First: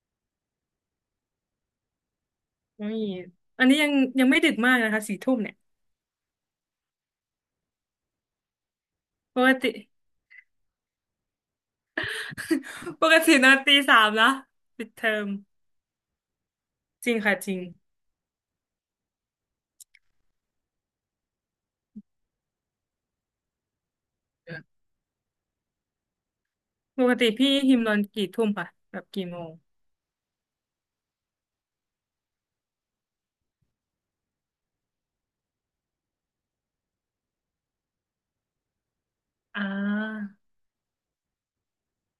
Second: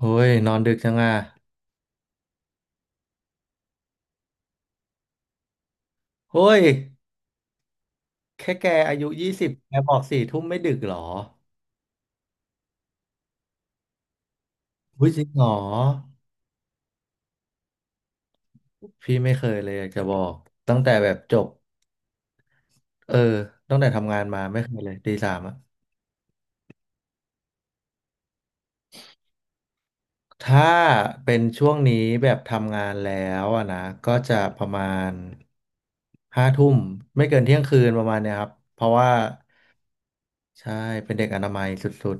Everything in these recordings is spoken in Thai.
เฮ้ยนอนดึกจังอ่ะอุ้ยอันนี้ยังไม่ดึกมากนะคะ4 ทุ่มเนี่ยเฮ้ยแค่แกอายุยี่ปสิกบติ แกบอกสี่ทุ่มไม่ดึกเหรอ ปกตินอนตี 3นะปิดเทอุ้อยจริมงเหรอจริงค่ะจริงพี่ไม่เคยเลยอยากจะบอกตั้งแต่แบบจบเออตั้งแต่ทำงานมาไม่เคยเลยตีสามอะปกติพี่ฮิมนอนกี่ทุ่มค่ะแบบกี่โมงถ้าเป็นช่วงนี้แบบทำงานแล้วอะนะก็จะประมาณห้าทุ่มไม่เกินเที่ยงคืนประมาณเนี้ยครับเพราะว่าอ่า ใช่เป็นเด็กอนามัยสุด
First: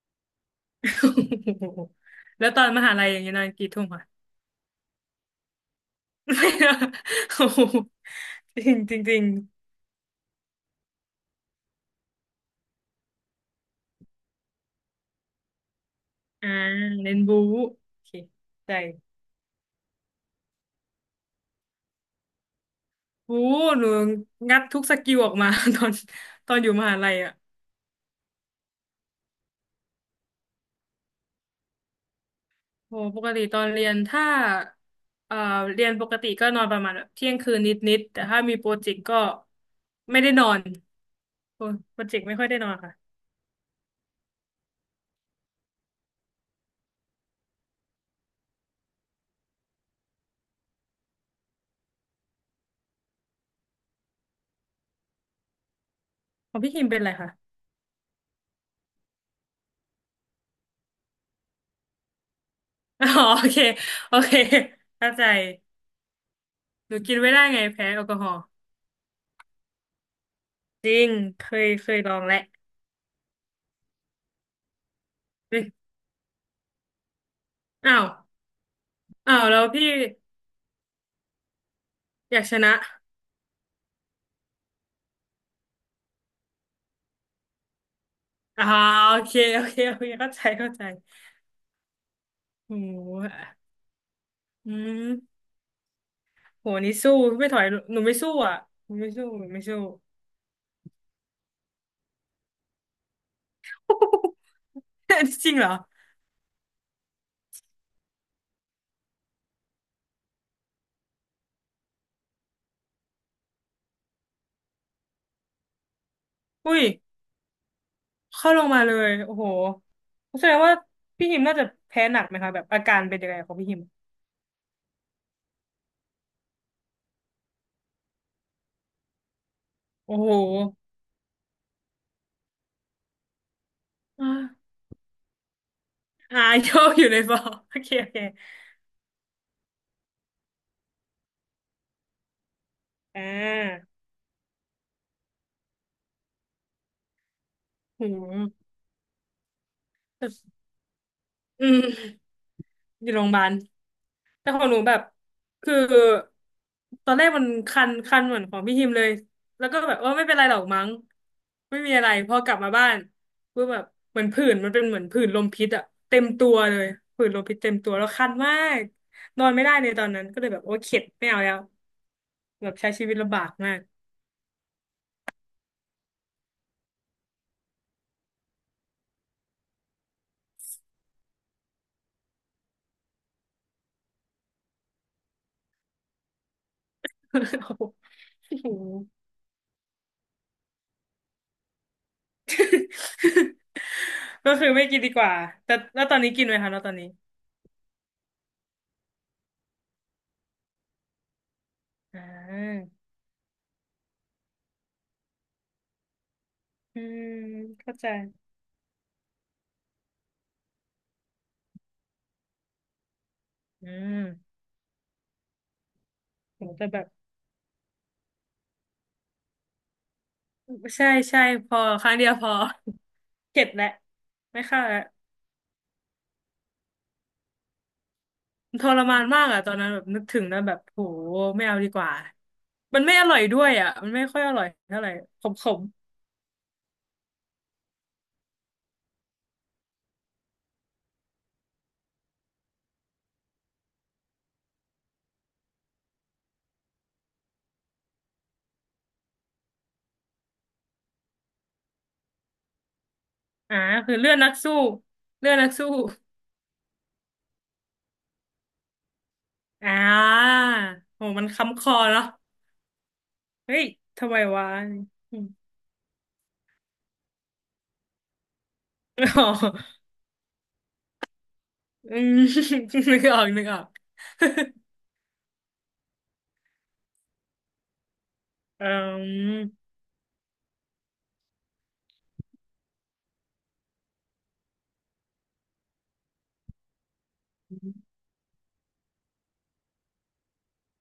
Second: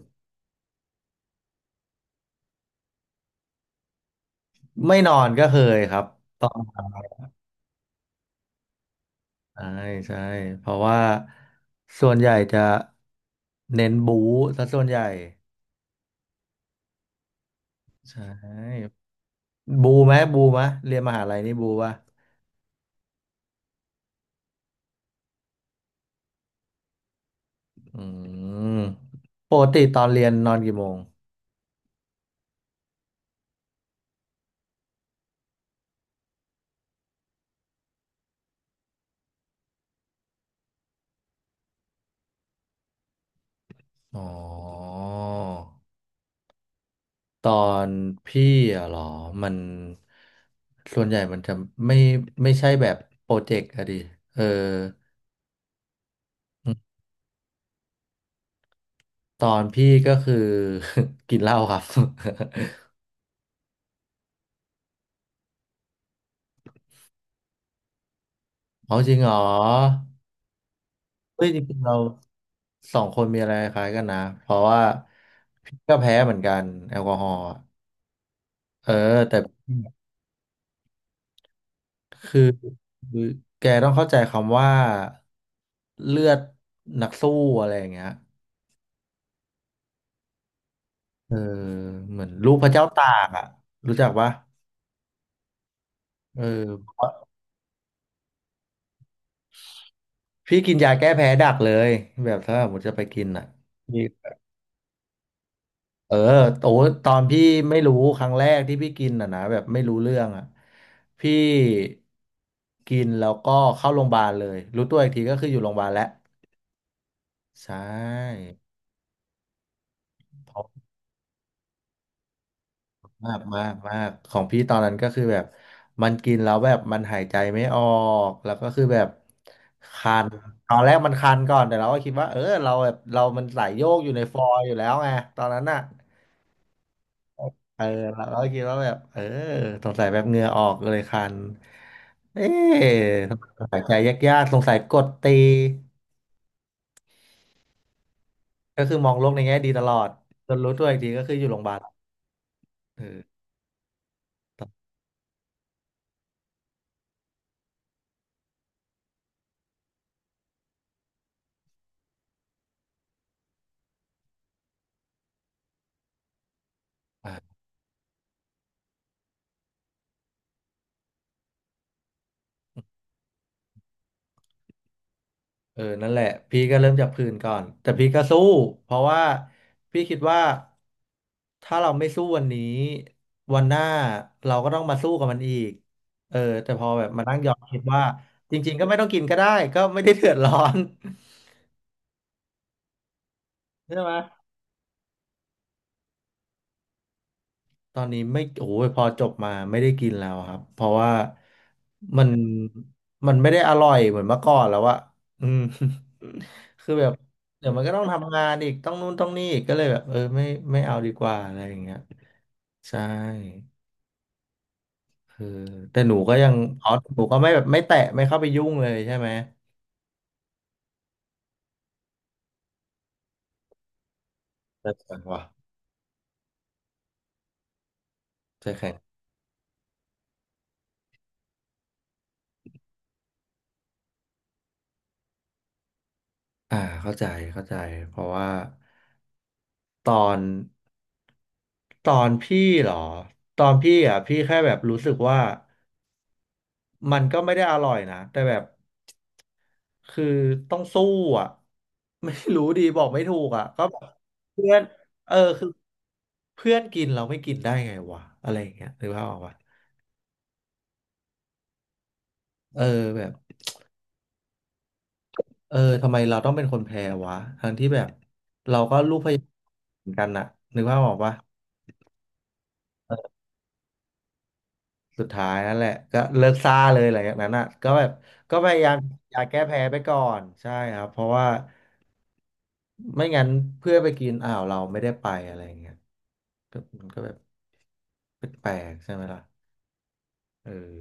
แล้วตอนมหาลัยอย่างเงี้ยนอนกี่ทุ่มค่ะ ๆไม่นอนก็เคยครับ โอ้โห จริงจริงจริงใช่ใช่เพราะว่าส่วนใหญ่จะเน้นบู๊ซะส่วนใหญ่อ่าเน้นบู๊โอเคใชใจ่บูไหมบูไหมเรียนมหาลัยนี่บูป่ะบู๊หนูงัดทุกสกิลออกมา ตอนตอนอยู่มหาลัยอ่ะ อืมปกติตอนเรียนนอนกี่โมงโหปกติตอนเรียนถ้าเอ่อเรียนปกติก็นอนประมาณแบบเที่ยงคืนนิดๆแต่ถ้ามีโปรเจกต์ก็ไม่ได้นอนโอ้โปรเจกต์ไม่ค่อยได้นอนค่ะอ๋อตอนพี่อะเหรอมันส่วนใหญ่มันจะไม่ไม่ใช่แบบโปรเจกต์อะดิเออของพี่คิมเป็นอะไรคะ ตอนพี่ก็คือ กินเหล้าครับ อ๋อโอเคโอเคเข้าใจหนูกินไม่ได้ไงแพ้แอลกอฮอล์เอาจริงเหรอ จริงเคเฮ้ยจยริงๆเราลองแหล้วสองคนมีอะไรคล้ายกันนะเพราะว่าเฮ้ยพี่ก็แพ้เหมือนกันแอลกอฮอล์อะอ้าวเอออ้าแต่วแล้วพี่อคือยากชนะคือแกต้องเข้าใจคำว่าเลือดนักสู้อะไรอย่างเงี้ยอ๋อโอเคโอเคโอเคเข้าใจเข้าใจเออเหมือนลูกพโระเจ้าตากหอ่ะรู้จักปะอืมเอโหนี่อสู้ไม่ถอยหนูไม่สู้อ่ะหนูไม่สู้หนูไม่สู้ พี่กินยาแก้แพ้ดักเลยแบบถ้าผมมุติจะไปกินอ่ะ จริงเหรอ เออโอ้ตอนพี่ไม่รู้ครั้งแรกที่พี่กินอ่ะนะแบบไม่รู้เรื่องอ่ะพี่กินแล้วก็เข้าโรงพยาบาลเลยรู้ตัวอีกทีก็คืออยู่โรงพยาบาลแล้วอุ้ย ใช่เข้าลงมาเลย โอ้โหแสเพดงราะว่าพี่หิมน่าจะแพ้หนักไหมคะ แบบอาการเป็นยังมาไงกของมาพี่กหิม มากของพี่ตอนนั้นก็คือแบบมันกินแล้วแบบมันหายใจไม่ออกแล้วก็คือแบบคัโอ้โห นตอนแรกมันคันก่อนแต่เราก็คิดว่าเออเราแบบเรามันสายโยกอยู่ ในอ่าฟอยล์อยู่แล้วไงตอนนั้นน่ะ อ่าโยกอยู่ใน ฟอร์ โอเออเคโอเค เราก็คิดว่าแบบเออสงสัยแบบเหงื่อออกเลยคันเอ๊ะอ่สงสัยาใจยากๆสงสัยกดตีโอ้โหก็คือมองโลกในแง่ดีตลอดจนรู้ตัวอีกทีก็คืออยู่โรงพอืยาบาลมเออยู่อโรงพยาบาล แต่ขตองนหนูแบบคือตอนแรกมันคันเหมือนของพี่ฮิมเลยแล้วก็แบบเออไม่เป็นไรหรอกมั้งไม่มีอะไรพอกลับมาบ้านก็แบบเหมือนผื่นมันเป็นเหมือนผื่นลมพิษอะเต็มตัวเลยผื่นอ่ะลมพิษเต็มตัวแล้วคันมากนอนไม่ได้ในตอนนั้นก็เลยแบบโอ้เข็ดไม่เอาแล้วแบบใช้ชีวิตลำบากมาก เออนั่นแหละพี่ก็เริ่มจากพื้นก่อนแต่พี่ก็สู้เพราะว่าพี่คิดว่าถ้าเราไม่สู้วันนี้วันหน้าเราก็ต้องมาสู้กับมันอีกเออแต่พอแบบมานั่งย้อนคิดว่า จโอ้โหริงๆก็ไม่ต้องกินก็ได้ก็ไม่ได้เดือดร้อน ใช่ไหม ก็คือไม่กินดีกว่าแต่แล้วตอนนี้กินไหมคะแล้วตอนนี้ตอนนี้ไม่โอ้ยพอจบมาไม่ได้กินแล้วครับเพราะว่าอ่มันามันไม่ได้อร่อยเหมือนเมื่อก่อนแล้วอะอืม คืออืแบบมเดี๋ยวมันก็เข้าต้องใจทำงานอีกต้องนู่นต้องนี่อีกก็เลยแบบเออไม่ไม่เอาดีกว่าอะไรอย่างเงี้ยใช่อืมคือแต่หนูก็ยังโหแต่อ๋อแบบ หนูก็ไม่แบบไม่แตะไม่เข้าไปยุ่งเลยใช่ไหมใช่ใช่พอครั้งเดียวพอ เข็ดแหละไม่เข้าใจแล้วแข็งว่ะใจทแข็งรมานมากอ่ะตอนนั้นแบบนึกถึงแล้วแบบโหไม่เอาดีกว่ามันไม่อร่อยด้วยอ่ะมันไม่ค่อยอร่อยเท่าไหร่ขมอ่าเข้าใจเข้าใจเพราะว่าตอนตอนพี่เหรอตอนพี่อ่ะพี่แค่แบบรู้สึกว่า มันก็ไม่ได้อร่อยนะแต่แบบคือต้องสู้อ่ะ ไม่รู้ดีบอกไม่ถูกอ่ะๆอ่าก็แบบคือเลือดนักเพื่สู้อนเออเลือดคืนัอกสู้เพื่อนกินเราไม่กินได้ไงวะอะไรอย่างเงี้ยหรือว่าพออกปะอ่าโหมันค้ำคอเนาะเออแบบเฮ้ยทำไมวะอม เออทำไมเราต้องเป็นคนแพ้วะทั้งที่แบบเราก็ลูกพยา อ๋ยาอมเหมือนกันน่ะนึกภาพออกปะ อืมนึกออกนึกออก สุดท้ายนั่นแหละก็เลิกซ่าเลยหลังจากนั้นอ่ะก็แบบก็พยาอืยามอยากแก้แพ้ม ไปก่อนใช่ครับเพราะว่าไม่งั้นเพื่อนไปกินอ้าวเราไม่ได้ไปอะไรอย่างเงี้ยก็มันก็แบบแปลกๆใช่ไหมล่ะเออ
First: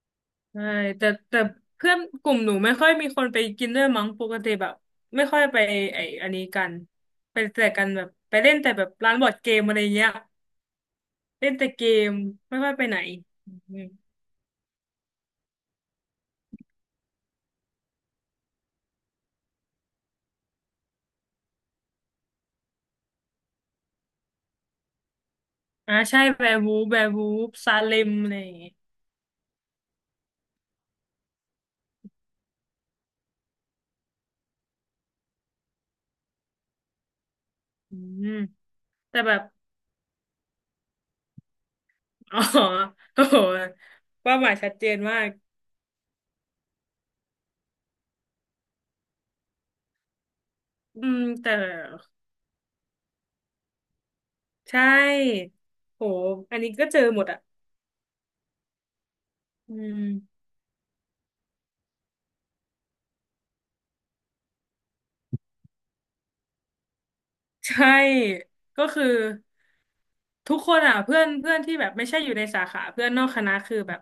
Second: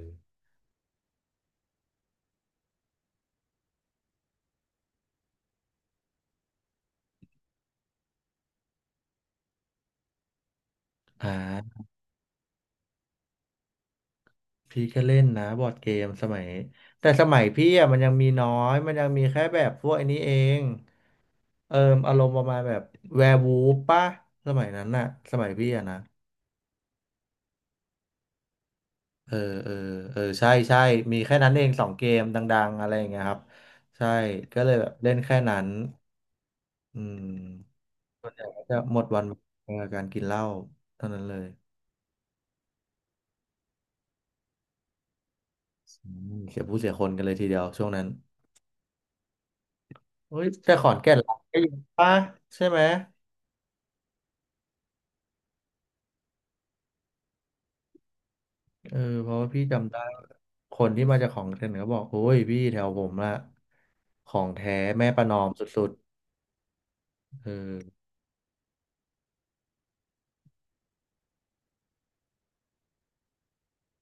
ใช่แต่เพื่อนกลุ่มหนูไม่ค่อยมีคนไปกินด้วยมั้งปกติแบบไม่ค่อยไปไอ้อันนี้กันไปแต่กันแบบไปเล่นแต่แบบร้านบอร์ดเกมอะไรเงี้ยอ่เล่นแต่าเกมไม่ค่อยไปไหนอืมพี่ก็เล่นนะบอร์ดเกมสมัยแต่สมัยพี่อ่ะมันยังมีน้อยมันยังมีแค่แบบพวกไอันนี้เองเอออารมณ์ประมาณแบบแวร์วูฟป่ะสมัยนั้นน่ะสมัยพี่อ่ะอ่านะ ใช่แวร์วูฟแวร์วูฟซาเลมอะไรอย่างเงี้ยเออเออเออใช่ใช่ มีแค่นั้นเองสองเกมดังๆอะไรอย่างเงี้ยครับใช่ก็เลยแบบเล่นแค่นั้นอืมอืมจะหมดแต่วันแบบ กับการกินเหล้าเท่านั้นเลย อ๋อโอ้โหเป้าหมายชัดเจนมากอืมเสียผู้เสียคนกันเลยทีเดียวช่วงนั้นเฮ้ยแต่ขอนอืแก่นมรักแต่ได้อยู่ปะใช่ไหมใช่โหอันนี้ก็เจอหมดอ่ะเออเพราะว่าพี่อืจำได้ม คนที่มาจากของเก่นก็บอกโอ้ยพี่แถวผมละของแท้แม่ประนอมสุดๆเออ ใช่ก็คือทุกคนอ่ะเพื่อนเพื่อนที่แบบไม่ใช่อยู่ในสาขาเพื่อนนอกคณะคือแบบ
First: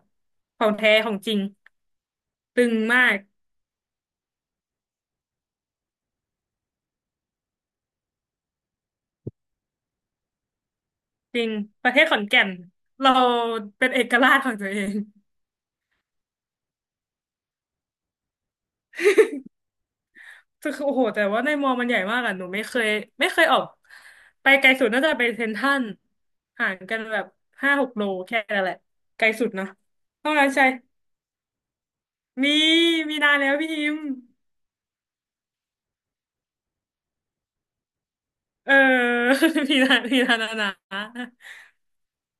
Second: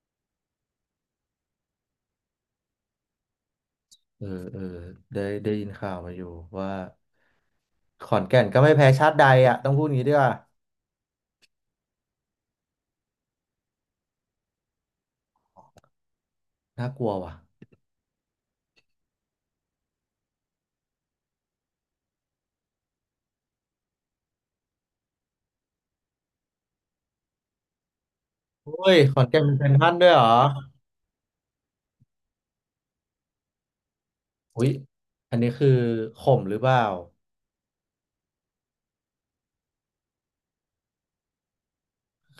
ของแท้ของจริงตึงมากเออเออได้ได้ยินข่าวมาอยู่ว่าขอนแก่นก็ไม่แพ้ชาติใดอ่ะต้องพูดงี้ด้วยว่าจริงประเทศขอนแก่นเราเป็นเอกราชของตัวเองน่ากลัวว่ะคือโอ้โหแต่ว่าในมอมันใหญ่มากอ่ะหนูไม่เคยไม่เคยออกไปไกลสุดน่าจะไปเซ็นทรัลห่างกันแบบ5-6 โลแค่นั้นแหโอ้ละยขอไกนลแก่นสุดเป็นนะเซ็นทรัลด้วยเหรอต้องนั้นใช่มีมีนานแล้วพี่ฮิมอุ้ยอันนี้คือข่มหรือเปล่าเออ พีนาพี่นานนนะ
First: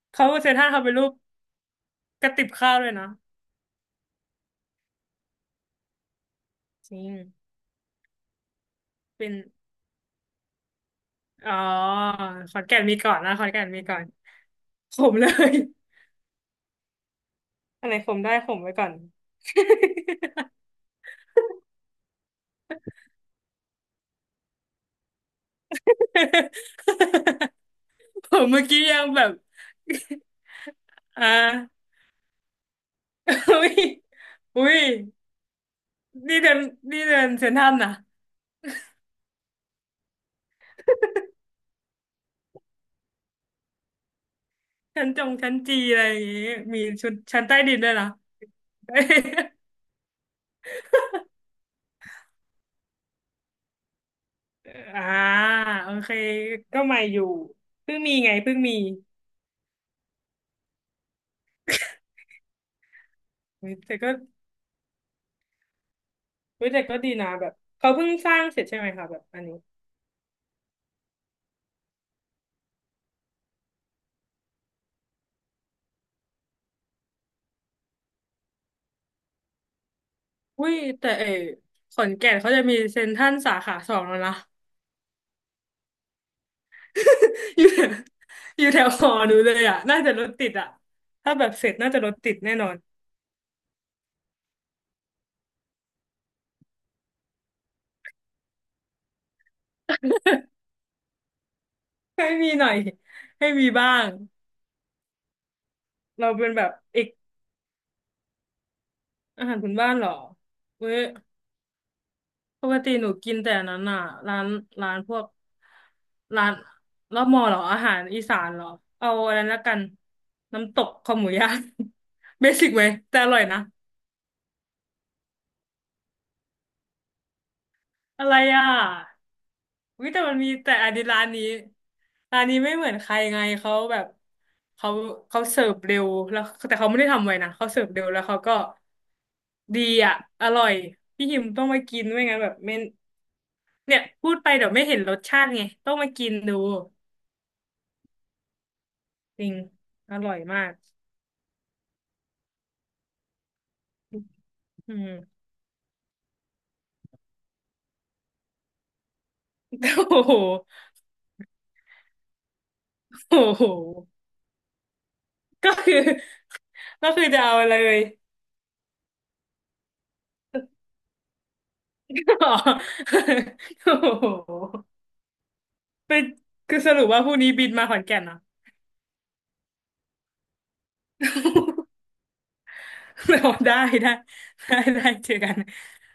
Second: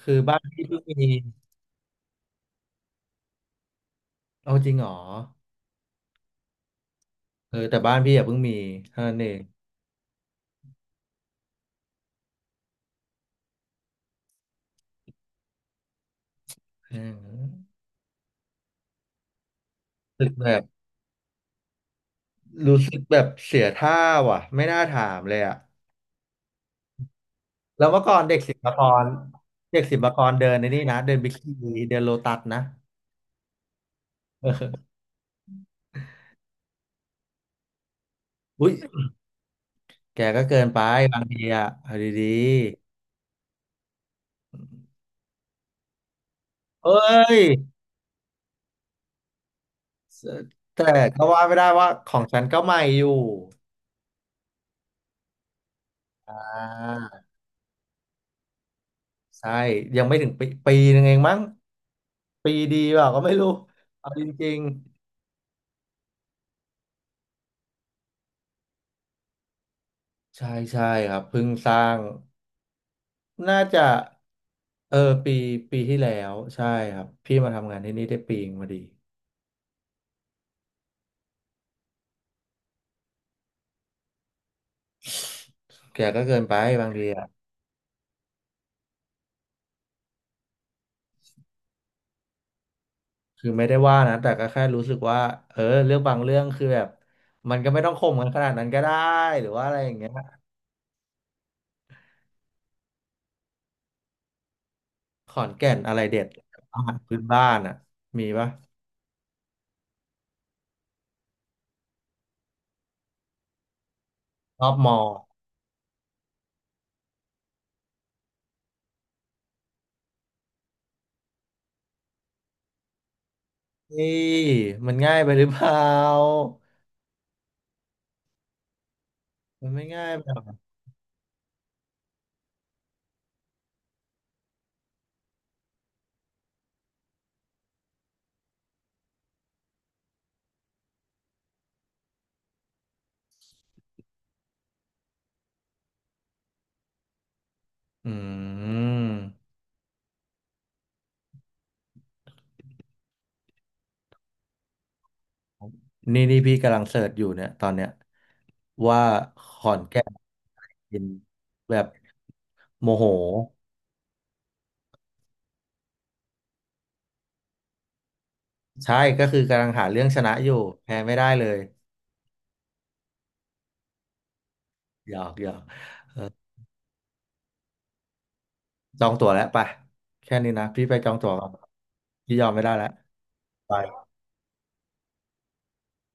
คือเขาบ้านเซนพี่ท่าเพิ่เขางเป็นรูมีปกระติบข้าวเลยนะเอาจริงเหรอจริงเออแต่บ้านพี่อ่ะเพิ่งมีเท่านั้นเอเป็นงอ๋อขอนแก่นมีก่อนนะขอนแก่นมีก่อนขมเลยม่อะไรขมได้ขมไว้ก่อน รู้สึกแบบรู้สึกแบบเสียท่าว่ะไม่น่าถามเลยอ่ะแล้วเมื่อก่อน ผเด็กมศิลเมื่อปากกี้ยัรงแบบ เด็กศิลปากรเดินในนี่นะเดิ นอ่าบิ๊กซีเดินโลตัสนะอุ้ยอุ้ยนี่เดินนี่เดินเซ็นทรัลนะอุ้ย แกก็เกินไปบางทีอะเอาดีชั้นจงชั้นจีอะไรอย่างงี้มีๆเอ้ชุดยชั้นใต้ดินด้วยนะ แต่ก็ว่าไม่ได้ว่าของฉันก็ใหม่อยู่ อ่าโอเคอ่าก็ใหม่อยู่เพิ่งมีไงเพิ่งมีใช่ยังไม่ถึงปีปีหนึงเองมั้งปีดีเปล่าก็ไม่รู้แต่เอาก็ จริงเฮ้ยแต่ก็ดีนะแบบเขาเพิ่งสร้างเสร็จใช่ไหมคะแบบอันนี้ๆใช่ใช่ครับเพิ่งสร้างน่าจะเออปีปีที่แล้วใช่ครับพี่มาทำงานที่นี่ได้ปีเองพอดีอุ้ยแต่เออขอนแก่นเขาจะมีเซ็นทรัลสาขา 2แล้วนะ แกก็เกินไปบางทีอะ อยู่แถวอยู่แถวหอหนูเลยอ่ะน่าจะรถติดอ่ะถ้าแบบเสร็จน่าจะรถติดแน่นอนคือไม่ได้ว่านะแต่ก็แค่รู้สึกว่าเออเรื่องบางเรื่องคือแบบมันก็ไม่ต้องข่มกันขนาดนั้นก็ได้หรือว่าอะไรอย่างเงี้ยให้มีหน่อยให้มีบ้างขอนแก่นอะไรเด็ดเราเป็นแบบอาหารเอกพื้นบ้านอ่ะมีปะอาหารพื้นบ้านเหรอเว้ย ปกติหนูกินแต่อันนั้นอ่ะร้านรอบมอพวกร้านแล้วมอเหรออาหารอีสานเหรอเอาอะไรแล้วกันน้ำตกคอหมูย่าง เบสิกไหมแต่อร่อยนะนี่มันง่ายไปหรือเปล่าอะไรอ่ะมันไม่ง่าวิยแต่ไปมัหรนอมีกแต่อันนี้ร้านนี้ร้านนี้ไม่เหมือนใครไงเขาแบบเขาเขาเสิร์ฟเร็วแล้วแต่เขาไม่ได้ทำไว้นะเขาเสิร์ฟเร็วแล้วเขาก็ดีอ่ะอร่อยพี่หิมต้องมากินไม่งั้นแบบไม่เนี่ยพูดไปเดี๋ยวไม่เห็นรสชาติไงต้องมากินดู อืจมริงอร่อยมากอืมนี่พี่กำลังเสิร์ชอยู่เนี่ยตอนเนี้ยว่าขอนแก่นโอ้โห กินแบบโมโหโอ้โห ก็คือก็คือจะเอาเลย ใช่ก็คือกำลังหาเรื่องชนะอยู่แพ้ไม่ได้เลย อ๋อโอ้โหหยอกหยอก เป็นคือสรุปว่าพรุ่งนี้บินมาขอนแก่นเหรอ จองตั๋วแล้วไปแค่นี้นะพี่ไปจองตั๋วก่อน พี่ยอมไม่ได้แล้วเรา ไปได้ได้ได้ได้เจอกัน